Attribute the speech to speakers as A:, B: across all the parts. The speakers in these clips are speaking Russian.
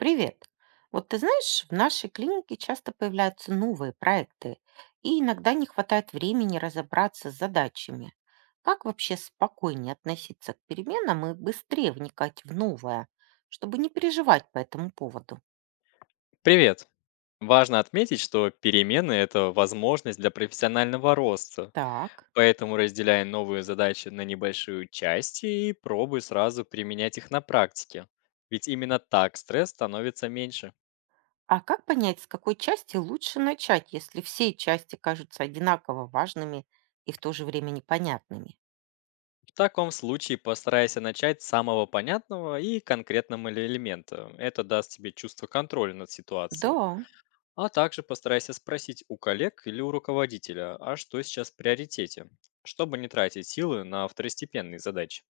A: Привет. Вот ты знаешь, в нашей клинике часто появляются новые проекты, и иногда не хватает времени разобраться с задачами. Как вообще спокойнее относиться к переменам и быстрее вникать в новое, чтобы не переживать по этому поводу?
B: Привет! Важно отметить, что перемены– это возможность для профессионального роста,
A: Так.
B: поэтому разделяй новые задачи на небольшие части и пробуй сразу применять их на практике. Ведь именно так стресс становится меньше.
A: А как понять, с какой части лучше начать, если все части кажутся одинаково важными и в то же время непонятными?
B: В таком случае постарайся начать с самого понятного и конкретного элемента. Это даст тебе чувство контроля над ситуацией.
A: Да.
B: А также постарайся спросить у коллег или у руководителя, а что сейчас в приоритете, чтобы не тратить силы на второстепенные задачи.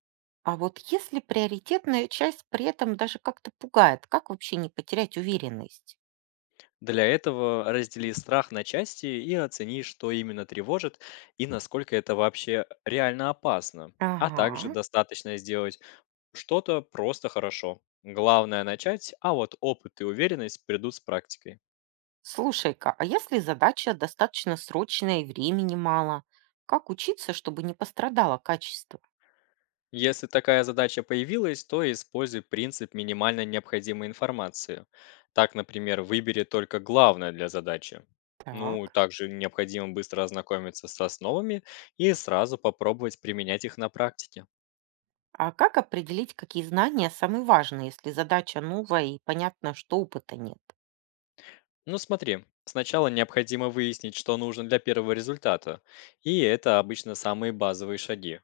A: А вот если приоритетная часть при этом даже как-то пугает, как вообще не потерять уверенность?
B: Для этого раздели страх на части и оцени, что именно тревожит и насколько это вообще реально опасно. А также
A: Ага.
B: достаточно сделать что-то просто хорошо. Главное начать, а вот опыт и уверенность придут с практикой.
A: Слушай-ка, а если задача достаточно срочная и времени мало, как учиться, чтобы не пострадало качество?
B: Если такая задача появилась, то используй принцип минимально необходимой информации. Так, например, выбери только главное для задачи. Ну,
A: Так.
B: также необходимо быстро ознакомиться с основами и сразу попробовать применять их на практике.
A: А как определить, какие знания самые важные, если задача новая и понятно, что опыта нет?
B: Ну смотри, сначала необходимо выяснить, что нужно для первого результата, и это обычно самые базовые шаги.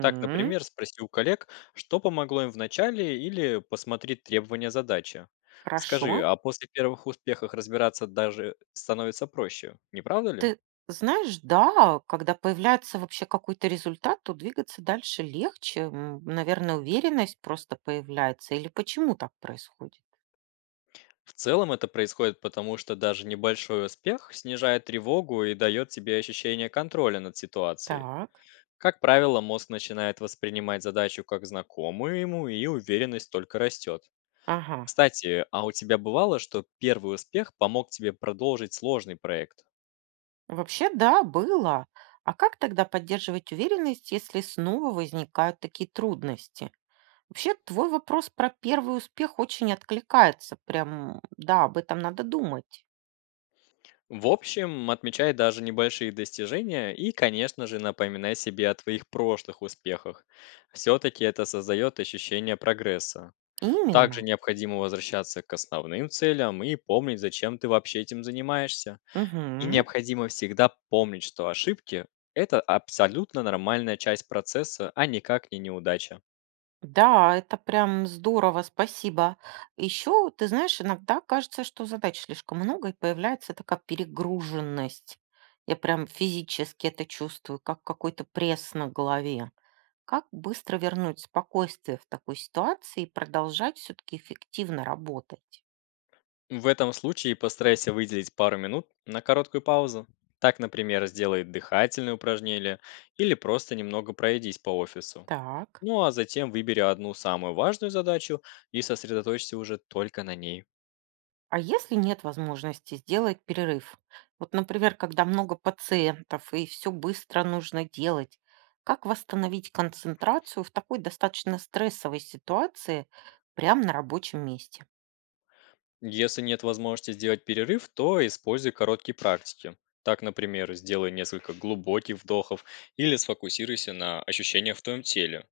B: Так, например, спроси у коллег, что помогло им в начале, или посмотри требования задачи. Скажи,
A: Хорошо.
B: а после первых успехов разбираться даже становится проще, не правда ли?
A: Ты знаешь, да, когда появляется вообще какой-то результат, то двигаться дальше легче. Наверное, уверенность просто появляется. Или почему так происходит?
B: В целом это происходит потому, что даже небольшой успех снижает тревогу и дает тебе ощущение контроля над ситуацией.
A: Так,
B: Как правило, мозг начинает воспринимать задачу как знакомую ему, и уверенность только растет.
A: ага.
B: Кстати, а у тебя бывало, что первый успех помог тебе продолжить сложный проект?
A: Вообще, да, было. А как тогда поддерживать уверенность, если снова возникают такие трудности? Вообще, твой вопрос про первый успех очень откликается. Прям, да, об этом надо думать.
B: В общем, отмечай даже небольшие достижения и, конечно же, напоминай себе о твоих прошлых успехах. Все-таки это создает ощущение прогресса. Также
A: Именно.
B: необходимо возвращаться к основным целям и помнить, зачем ты вообще этим занимаешься. И
A: Угу.
B: необходимо всегда помнить, что ошибки– это абсолютно нормальная часть процесса, а никак не неудача.
A: Да, это прям здорово, спасибо. Еще, ты знаешь, иногда кажется, что задач слишком много, и появляется такая перегруженность. Я прям физически это чувствую, как какой-то пресс на голове. Как быстро вернуть спокойствие в такой ситуации и продолжать все-таки эффективно работать?
B: В этом случае постарайся выделить пару минут на короткую паузу. Так, например, сделай дыхательные упражнения или просто немного пройдись по офису.
A: Так.
B: Ну а затем выбери одну самую важную задачу и сосредоточься уже только на ней.
A: А если нет возможности сделать перерыв? Вот, например, когда много пациентов и все быстро нужно делать, как восстановить концентрацию в такой достаточно стрессовой ситуации прямо на рабочем месте?
B: Если нет возможности сделать перерыв, то используй короткие практики. Так, например, сделай несколько глубоких вдохов или сфокусируйся на ощущениях в твоем теле.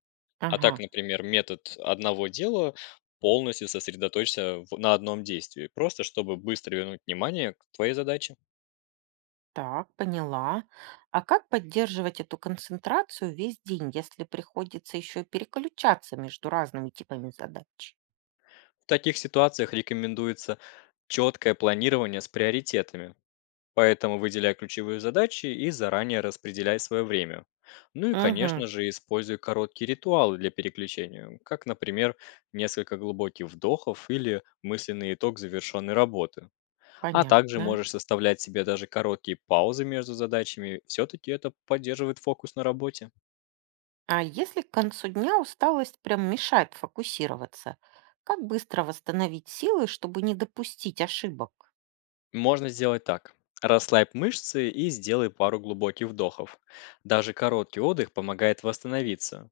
B: А
A: Ага,
B: так, например, метод одного дела полностью сосредоточься на одном действии, просто чтобы быстро вернуть внимание к твоей задаче.
A: так, поняла. А как поддерживать эту концентрацию весь день, если приходится еще и переключаться между разными типами задач?
B: В таких ситуациях рекомендуется четкое планирование с приоритетами, поэтому выделяй ключевые задачи и заранее распределяй свое время. Ну и,
A: Угу,
B: конечно же, используй короткие ритуалы для переключения, как, например, несколько глубоких вдохов или мысленный итог завершенной работы. А также
A: понятно.
B: можешь составлять себе даже короткие паузы между задачами, все-таки это поддерживает фокус на работе.
A: А если к концу дня усталость прям мешает фокусироваться, как быстро восстановить силы, чтобы не допустить ошибок?
B: Можно сделать так. Расслабь мышцы и сделай пару глубоких вдохов. Даже короткий отдых помогает восстановиться.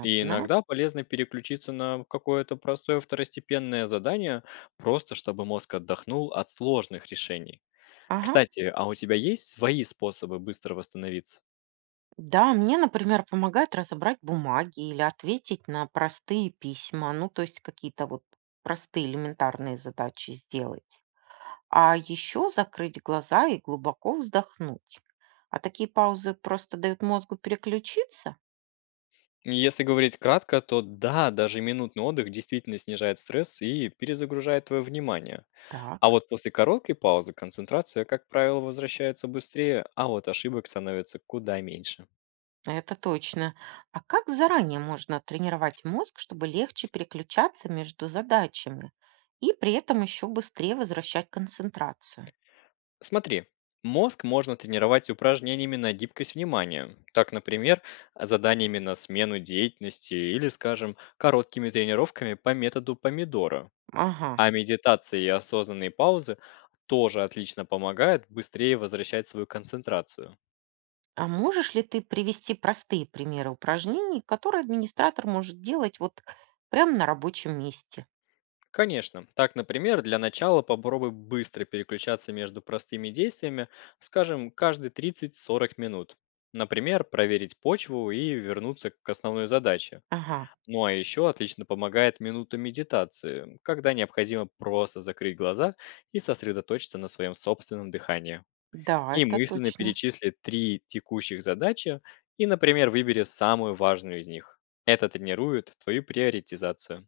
B: И иногда полезно переключиться на какое-то простое второстепенное задание, просто чтобы мозг отдохнул от сложных решений.
A: Ага.
B: Кстати, а у тебя есть свои способы быстро восстановиться?
A: Да, мне, например, помогает разобрать бумаги или ответить на простые письма, ну, то есть какие-то вот простые элементарные задачи сделать. А еще закрыть глаза и глубоко вздохнуть. А такие паузы просто дают мозгу переключиться?
B: Если говорить кратко, то да, даже минутный отдых действительно снижает стресс и перезагружает твое внимание. А
A: Так.
B: вот после короткой паузы концентрация, как правило, возвращается быстрее, а вот ошибок становится куда меньше.
A: Это точно. А как заранее можно тренировать мозг, чтобы легче переключаться между задачами и при этом еще быстрее возвращать концентрацию?
B: Смотри, мозг можно тренировать упражнениями на гибкость внимания. Так, например, заданиями на смену деятельности или, скажем, короткими тренировками по методу помидора.
A: Ага.
B: А медитации и осознанные паузы тоже отлично помогают быстрее возвращать свою концентрацию.
A: А можешь ли ты привести простые примеры упражнений, которые администратор может делать вот прямо на рабочем месте?
B: Конечно. Так, например, для начала попробуй быстро переключаться между простыми действиями, скажем, каждые 30–40 минут. Например, проверить почву и вернуться к основной задаче.
A: Ага.
B: Ну а еще отлично помогает минута медитации, когда необходимо просто закрыть глаза и сосредоточиться на своем собственном дыхании.
A: Да,
B: И
A: это
B: мысленно
A: точно.
B: перечисли три текущих задачи и, например, выбери самую важную из них. Это тренирует твою приоритизацию.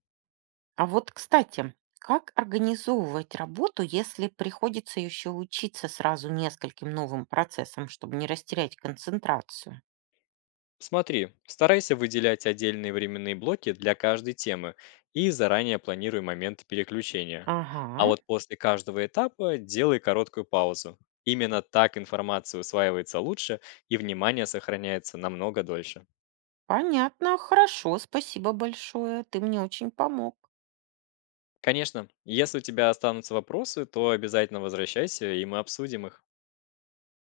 A: А вот, кстати, как организовывать работу, если приходится еще учиться сразу нескольким новым процессам, чтобы не растерять концентрацию?
B: Смотри, старайся выделять отдельные временные блоки для каждой темы и заранее планируй моменты переключения. А
A: Ага.
B: вот после каждого этапа делай короткую паузу. Именно так информация усваивается лучше и внимание сохраняется намного дольше.
A: Понятно, хорошо, спасибо большое. Ты мне очень помог.
B: Конечно, если у тебя останутся вопросы, то обязательно возвращайся, и мы обсудим их.